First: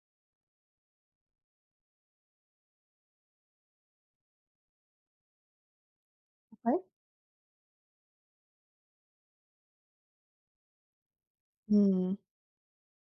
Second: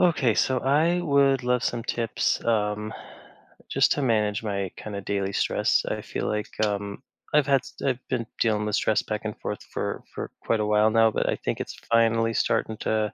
Okay, so I would love some tips just to manage my kind of daily stress. I feel like Right? I've been dealing with stress back and forth for quite a while now, but I think it's Mm. finally starting to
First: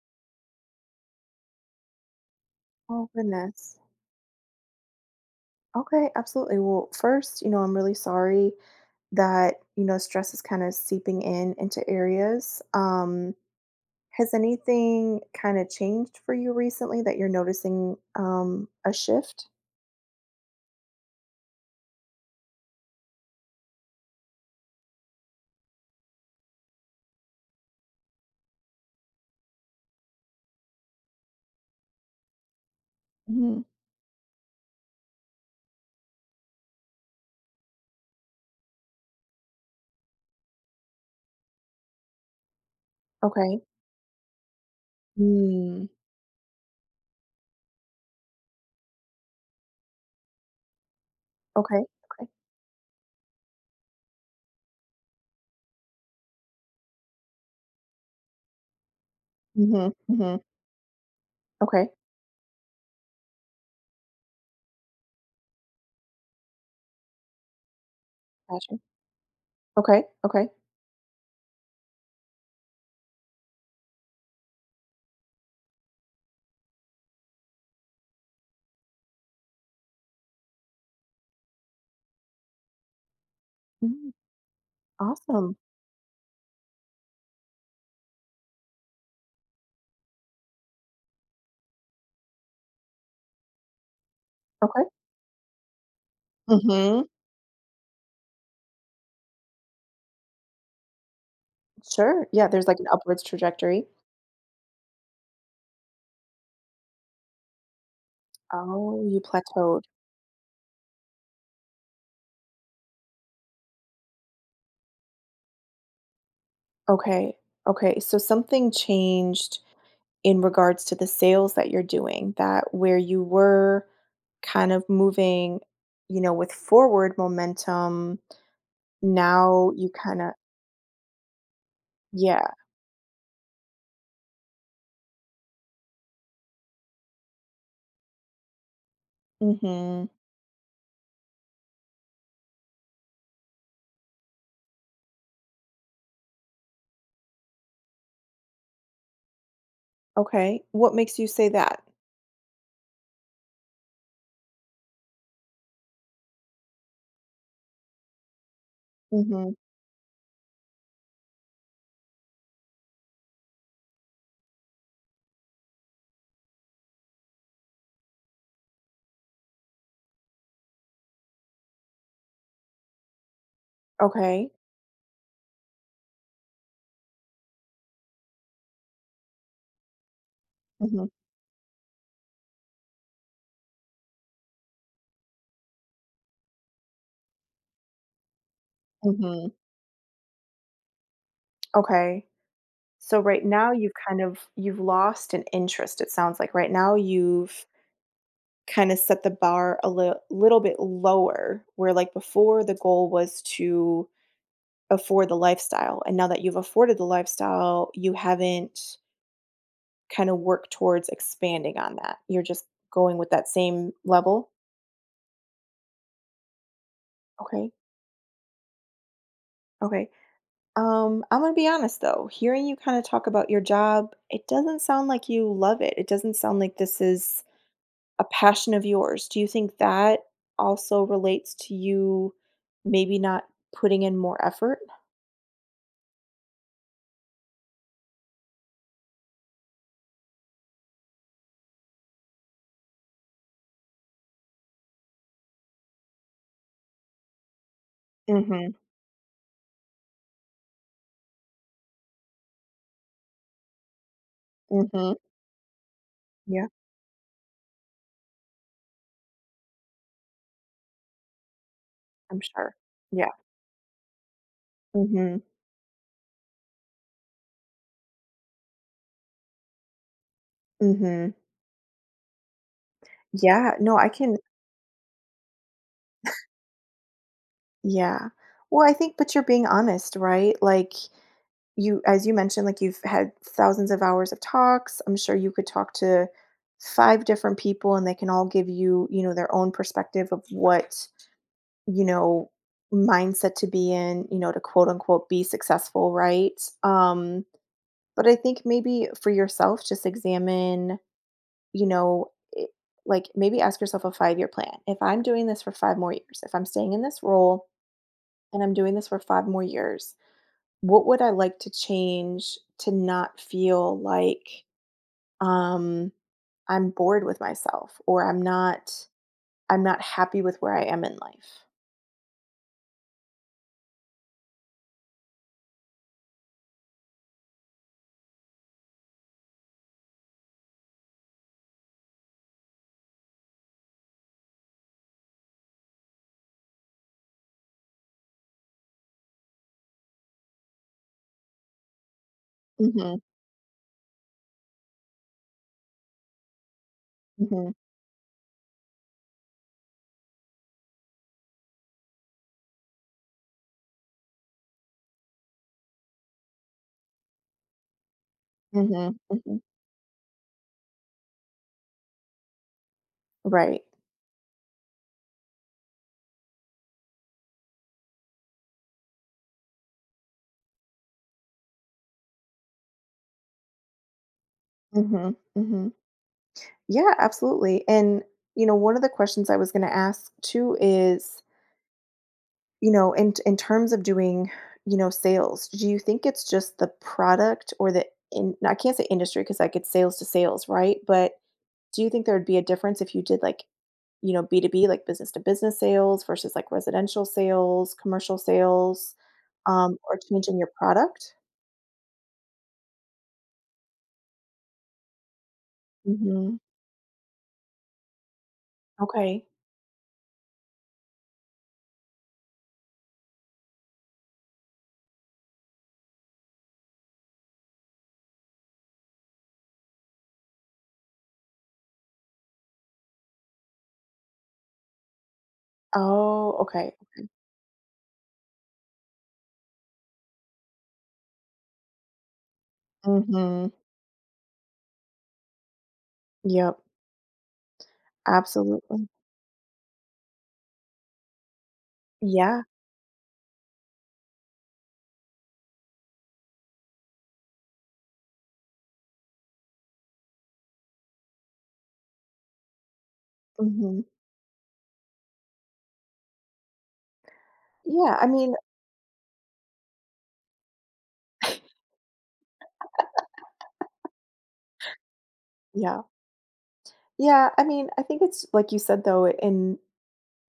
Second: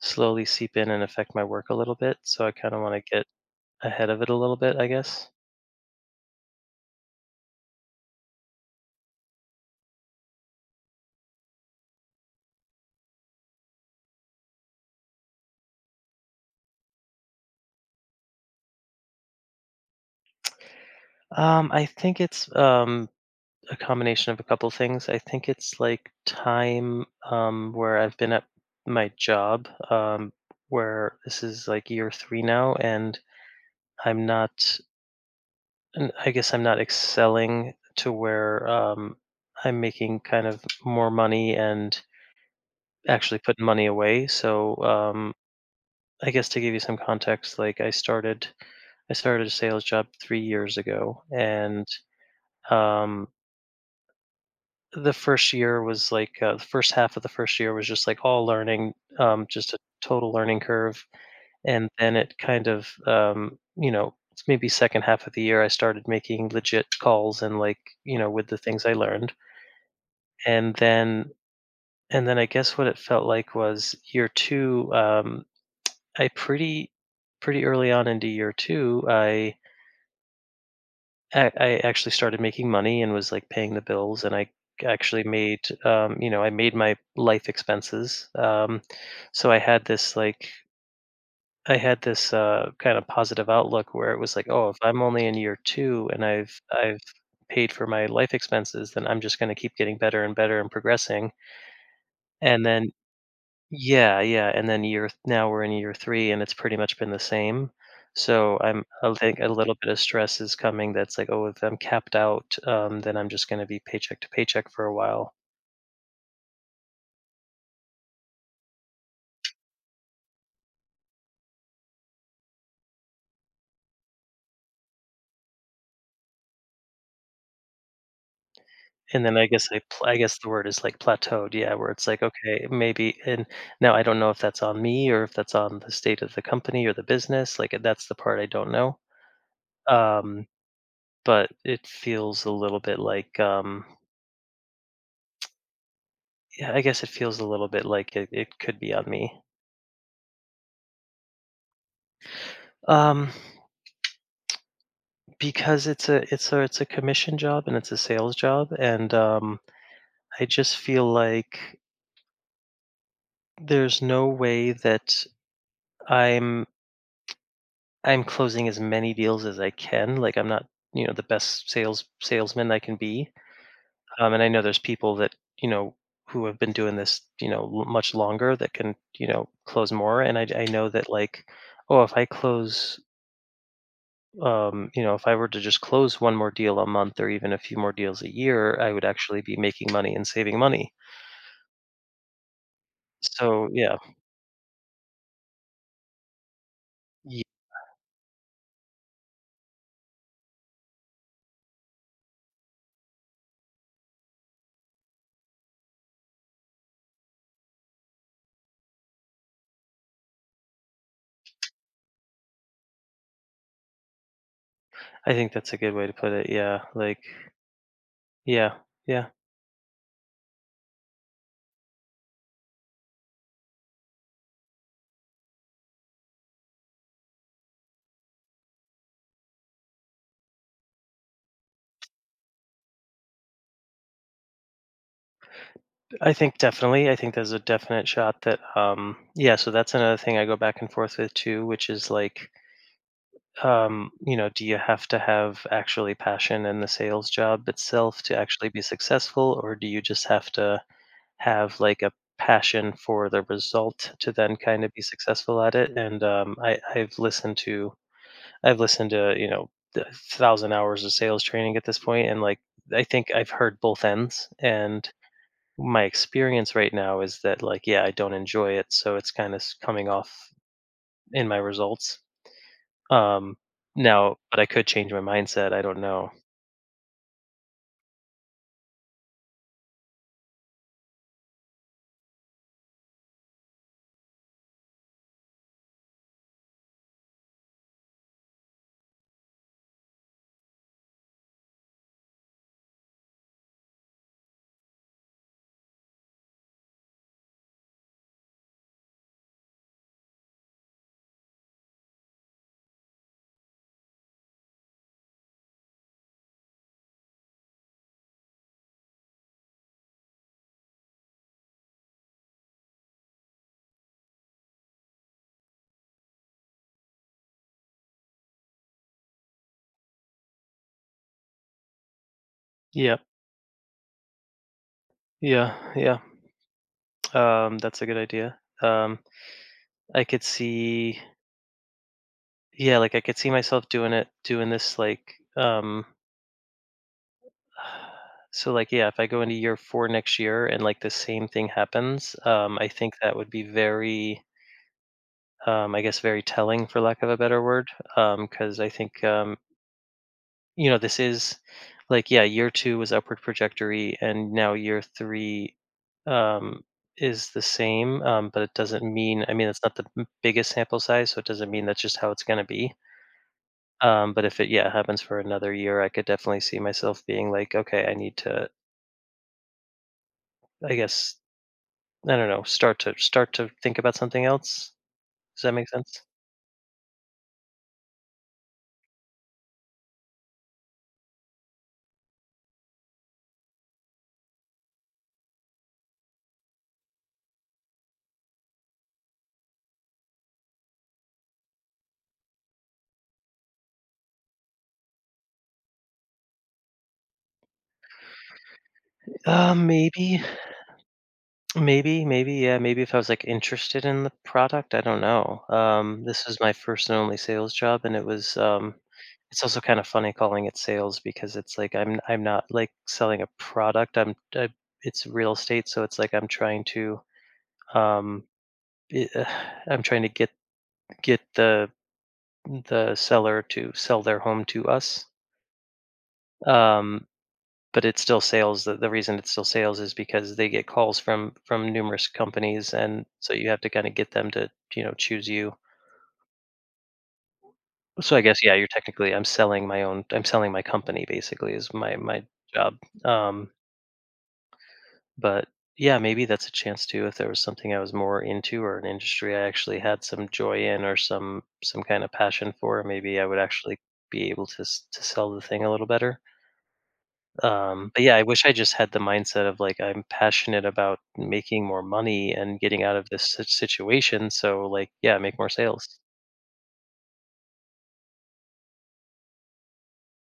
slowly seep in and affect my work a little bit. So I kind of want Oh, to get goodness. ahead of it a little bit, I guess. Okay, absolutely. Well, first, you know, I'm really sorry that, you know, stress is kind of seeping in into areas. Has anything kind of changed for you recently that you're noticing a shift? I think it's a combination of a couple things. I think it's like time where I've been at my job, where this is like year 3 now, and Mhm. I'm not, and I guess I'm not excelling to where I'm making kind of more money and actually Okay. putting money away. So Mm. I guess to give you some context, like I started a sales job 3 years ago, Okay. and Okay. um, the first half of the first year was just like all learning, just a Mm-hmm. total Mm-hmm. learning curve. Okay. And then it kind of, you know, it's maybe second half of the year, I started making legit calls and, like, with the Gotcha. things I learned. Okay. Okay. And then, and then I guess what it felt like was year two. I pretty, pretty early on into year two, I actually started making money and was, like, paying the Mhm. bills, and I actually Awesome. made, you know, I made my life expenses, so I had this, I had this, kinda positive outlook where it was like, "Oh, if Okay. I'm only in year 2 and I've Mm-hmm. paid for my life expenses, then I'm just gonna keep getting better and better and progressing," Sure. Yeah, and there's like an then, upwards trajectory. yeah, yeah, and then year now we're in year 3 and it's pretty much been the same. So I'm Oh, I you think a little plateaued. bit of stress is coming that's like, "Oh, if I'm capped out, then I'm just gonna be paycheck to paycheck for a while." Okay. Okay. So something changed in regards to the sales that you're doing, that where you were kind of moving, you know, with forward momentum, And then now you I kind of, guess the word is, like, plateaued, yeah, where it's like, yeah. okay, maybe, and now I don't know if that's on me or if that's on the state of the company or the business, like, that's the part I don't know. Hmm. Um, but it feels a little bit like, yeah, I guess it feels a little bit like it could be on me. Okay. What makes you say that? Um Because it's a it's a commission job and it's a sales job, and Hmm. I just feel like there's no way that I'm I'm closing as many deals as I can. Like, I'm not, the best salesman I can be, and I Okay. know there's people that, you know, who have been doing this, you know, l much longer that can, close more, and I know Hmm. that, like, oh, if I close you know, if I were to just close one more deal a month or even a few more deals a year, I would actually Hmm. be making money and saving money. Okay. So right So now you've yeah. kind of you've lost an interest. It sounds like right now Ye- you've kind of set the bar a little bit lower where like before the goal was to afford the lifestyle. And now that you've afforded the lifestyle, you haven't kind of worked towards expanding on that. You're just going with that same level. I think that's a good way to put it. Yeah, like, Okay. yeah, yeah. Okay. I'm gonna be honest though, hearing you kind of talk about your job, it doesn't sound like you love it. It doesn't sound like this is a passion of yours. Do you think that also relates to you maybe not putting in more effort? I think definitely. I think there's a definite shot that, yeah, so that's another thing I go back and forth with too, which is, like, do you have to have actually passion in the sales job itself to actually Mhm, be successful, or do you just have to have, like, a passion for the result to then kind of be mhm. successful at it? And Yeah, I've listened to, I've listened to, you know, 1,000 hours of sales training at this point, I'm and, like, sure. I think Yeah. I've heard both ends, and Mhm, my experience right now is that, like, yeah, I don't enjoy it, so it's kind of coming off mhm. in my results. Um, Yeah, no, I now can. but I could change my mindset, I don't know. Yeah. Well, I think, but you're being honest, right? Like you as you mentioned, like, you've had thousands of hours of talks. I'm sure you could talk to 5 different people, and they can all give you, you know, their own perspective of what, you know, mindset to be in, you know, to quote, unquote, "be successful," right? But I think maybe for yourself, just examine, you know, I like, maybe ask yourself a five-year plan. "If I'm doing this for 5 more years, if I'm staying in this role and I'm doing this for 5 more years, what would I like to change to not feel like, um, I'm bored with myself, or I'm not happy with where I am in life?" Yeah, yeah, yeah. That's a good idea. I could see, yeah, like, I could see myself doing this, like, so, like, yeah, if I go into year 4 next year and, like, the same thing happens, I think Mhm, that would be very, I guess, very telling, for lack of a better mhm, word. Because I think, this is like, yeah, year 2 was upward trajectory and now year 3 um is the same, but it doesn't mhm, mean. I mhm. mean, it's not the m biggest sample size, so it doesn't mean that's just how it's gonna be. Right. But if it, yeah, happens for another year, I could definitely see myself being like, "Okay, I need to, I guess, I don't know, start to think about something else." Mhm, Does that make mhm. sense? Yeah, absolutely, and, you know, one of the questions I was gonna ask too is, you know, in terms of doing, you know, sales, do you think it's just the product, or the in I can't say industry because I get sales to sales, right? But do you think there would be a difference if you did, like, you know, B2B, like business to business sales versus like residential sales, commercial sales, Uh, or maybe. changing your product? Maybe, maybe, yeah, maybe if I was, like, interested in the product, I don't know. This Hmm. was my first and only sales job, and it was. Um, Okay. it's also kind of funny calling it sales because it's like I'm not, like, selling a product. It's real estate, so it's like I'm trying to um i- uh, I'm trying to get the seller to sell their home to us. Oh, okay. Um, but it's still sales. The reason it's still sales is because they get calls from numerous companies, and so you Hmm. have to kind of get them to, choose you. Yep. So I guess, yeah, you're Absolutely. technically I'm selling my own. I'm selling my company, basically, is my Yeah. job. Um, but yeah, maybe that's a chance too. If there was something I was more into or an industry I actually had some joy in or some kind of passion for, maybe I would actually Hmm. be able to to sell the thing a little better. Um, Yeah. but I yeah, I mean, wish I just had the mindset of, like, I'm passionate about making more money and getting out of this situation. So, like, yeah, make more yeah. sales. Yeah. I mean, I think it's like you said though, in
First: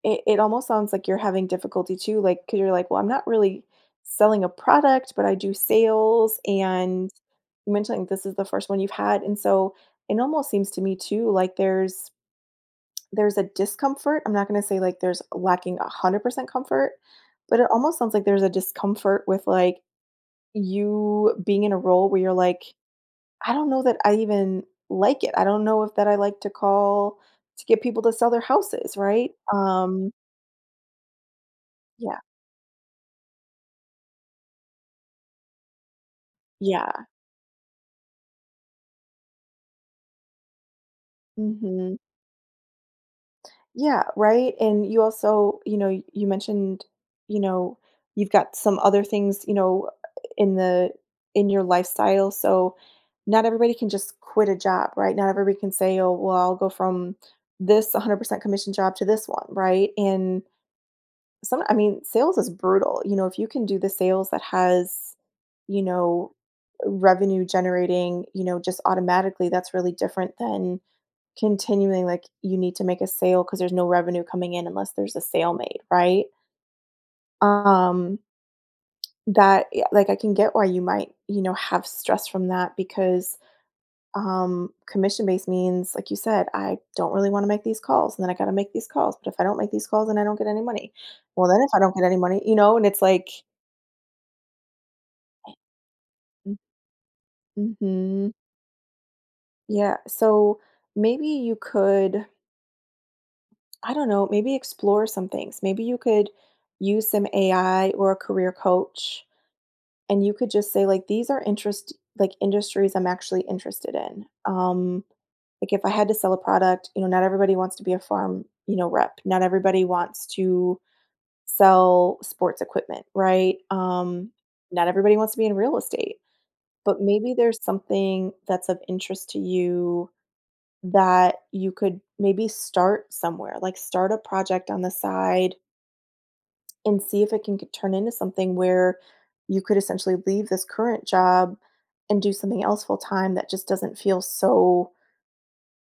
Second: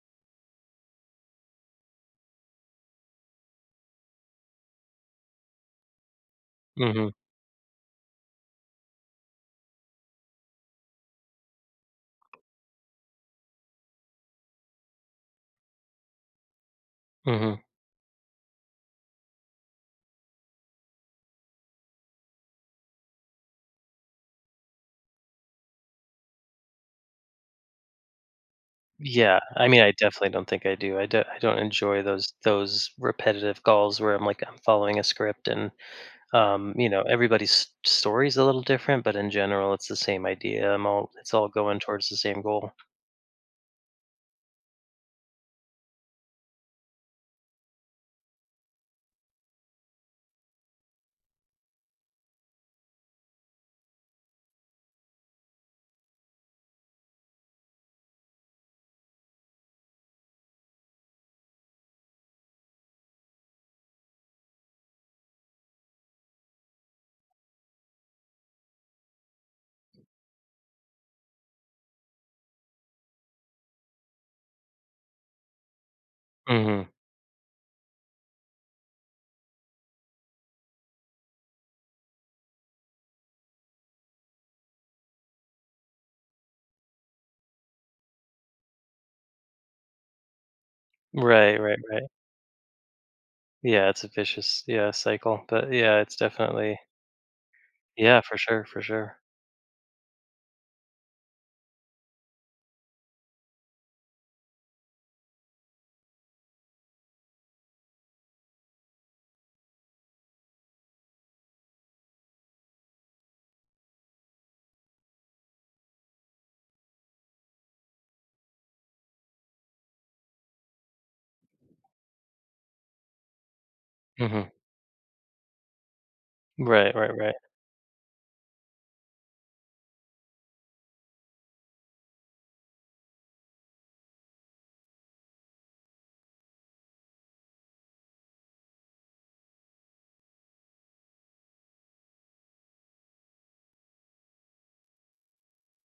It it almost sounds like you're having difficulty too, like, 'cause you're like, "Well, I'm not really selling a product, but I do sales," Hmm. and you mentioned, like, this is the first one you've had, and so it almost seems to me too, like there's a discomfort. I'm not gonna say like there's lacking 100% comfort, Hmm. but it almost sounds like there's a discomfort with like you being in a role where you're like, "I don't know that I even like it. I don't know if that I like to call to get people to sell their houses," right? Yeah, I mean, I definitely don't think I do. I don't enjoy Yeah, those repetitive calls where I'm, like, I'm following a script, and yeah. everybody's story's a little different, but in general, it's the same idea. I'm all It's all going Mhm. towards the same goal. Yeah, right, and you also, you know, you mentioned, you know, you've got some other things, you know, in the in your lifestyle, so not everybody can just quit a job, right? Not everybody can say, "Oh, well, I'll go from this 100% commission job to this one," right? And some I mean, sales is brutal, you know, if you can do the sales that has, you know, revenue generating, you know, just automatically, that's really different than continuing, like, you need to make a sale because there's no revenue coming in unless there's a sale made, right? Hmm. Um, that, yeah, like, I can get why you might, you know, have stress from that because, commission-based means, like you said, "I don't really wanna make these calls, and then I gotta make these calls, but if I don't make these calls, then I don't get any money. Well, Right, then if right, I don't right. get any money," you know, and it's like Yeah, it's a vicious, yeah, cycle, but, yeah, it's definitely. Yeah, mhm, for sure, for sure. yeah, so maybe you could, I don't know, maybe explore some things. Maybe you could use some AI or a career coach. And you could just say, like, "These are interest like, industries I'm actually interested in." Like, if I had to sell a product, you know, not everybody wants to be a farm, you know, rep. Not everybody wants to sell sports equipment, right? Mhm. Not everybody wants to be in real estate, Right, but right, maybe right. there's something that's of interest to you that you could maybe start somewhere, like, start a project on the side and see if it can get turn into something where you could essentially leave this current job and do something else full time that just doesn't feel so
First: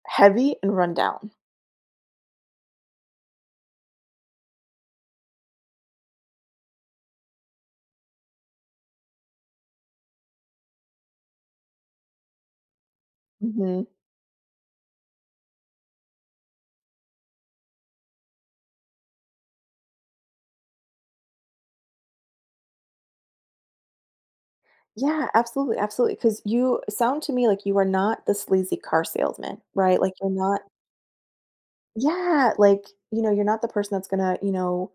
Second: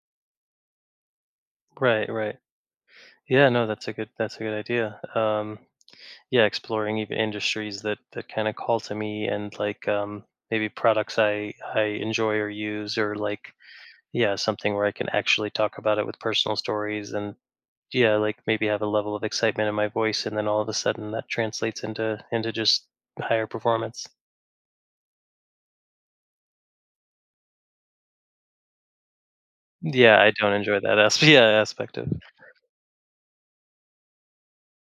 heavy and run down. Right, right. Yeah, no, that's a good idea. Yeah, exploring even industries that kind of call to me, and, like, maybe products I enjoy or use, or, like, Hmm. yeah, something where I can actually talk about it with personal stories, and, yeah, like, maybe have a level of excitement in my voice, and then all of a sudden that translates into just higher performance. Yeah, absolutely, absolutely. Because you sound to me like you are not the sleazy car salesman, right? Like Yeah, you're I don't not. enjoy that aspect. Yeah, aspect of. Yeah, like, you know, you're not the person that's gonna, you know,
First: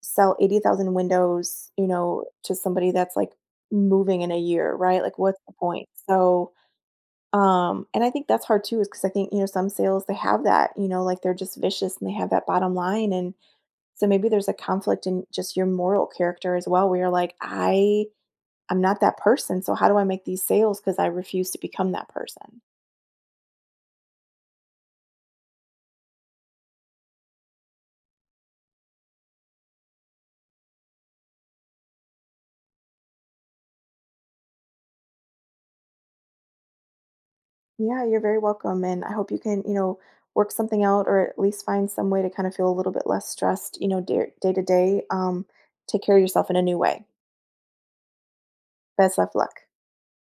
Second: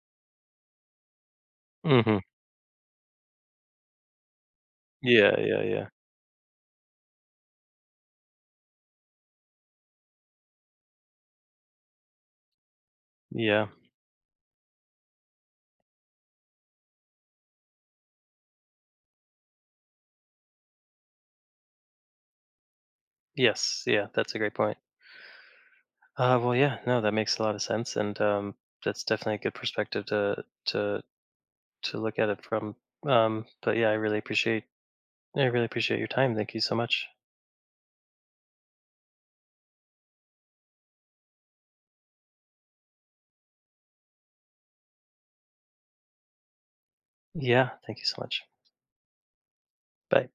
sell 80,000 windows, you Mhm. know, to somebody that's like moving in a year, right? Like Yeah, what's the yeah, yeah. point? So, and I think that's hard too, is because I think, you know, some sales they have that, you know, like they're just vicious and they have that bottom line. And Yeah. so maybe there's a conflict in just your moral character as well, where you're like, I'm not that person. So how do I make these sales? Because I refuse to become that person. Yes, yeah, that's a great point. Well, yeah, no, that makes a lot of sense, and that's definitely a good perspective to look at it from. But yeah, I really appreciate your time. Thank you so much. Yeah, you're very welcome. And I hope you can, you know, work something out or at least find some way to kind of feel a little bit less stressed, you know, day to day. Take care of yourself in a new way. Yeah, thank you so much. Best of luck. Bye.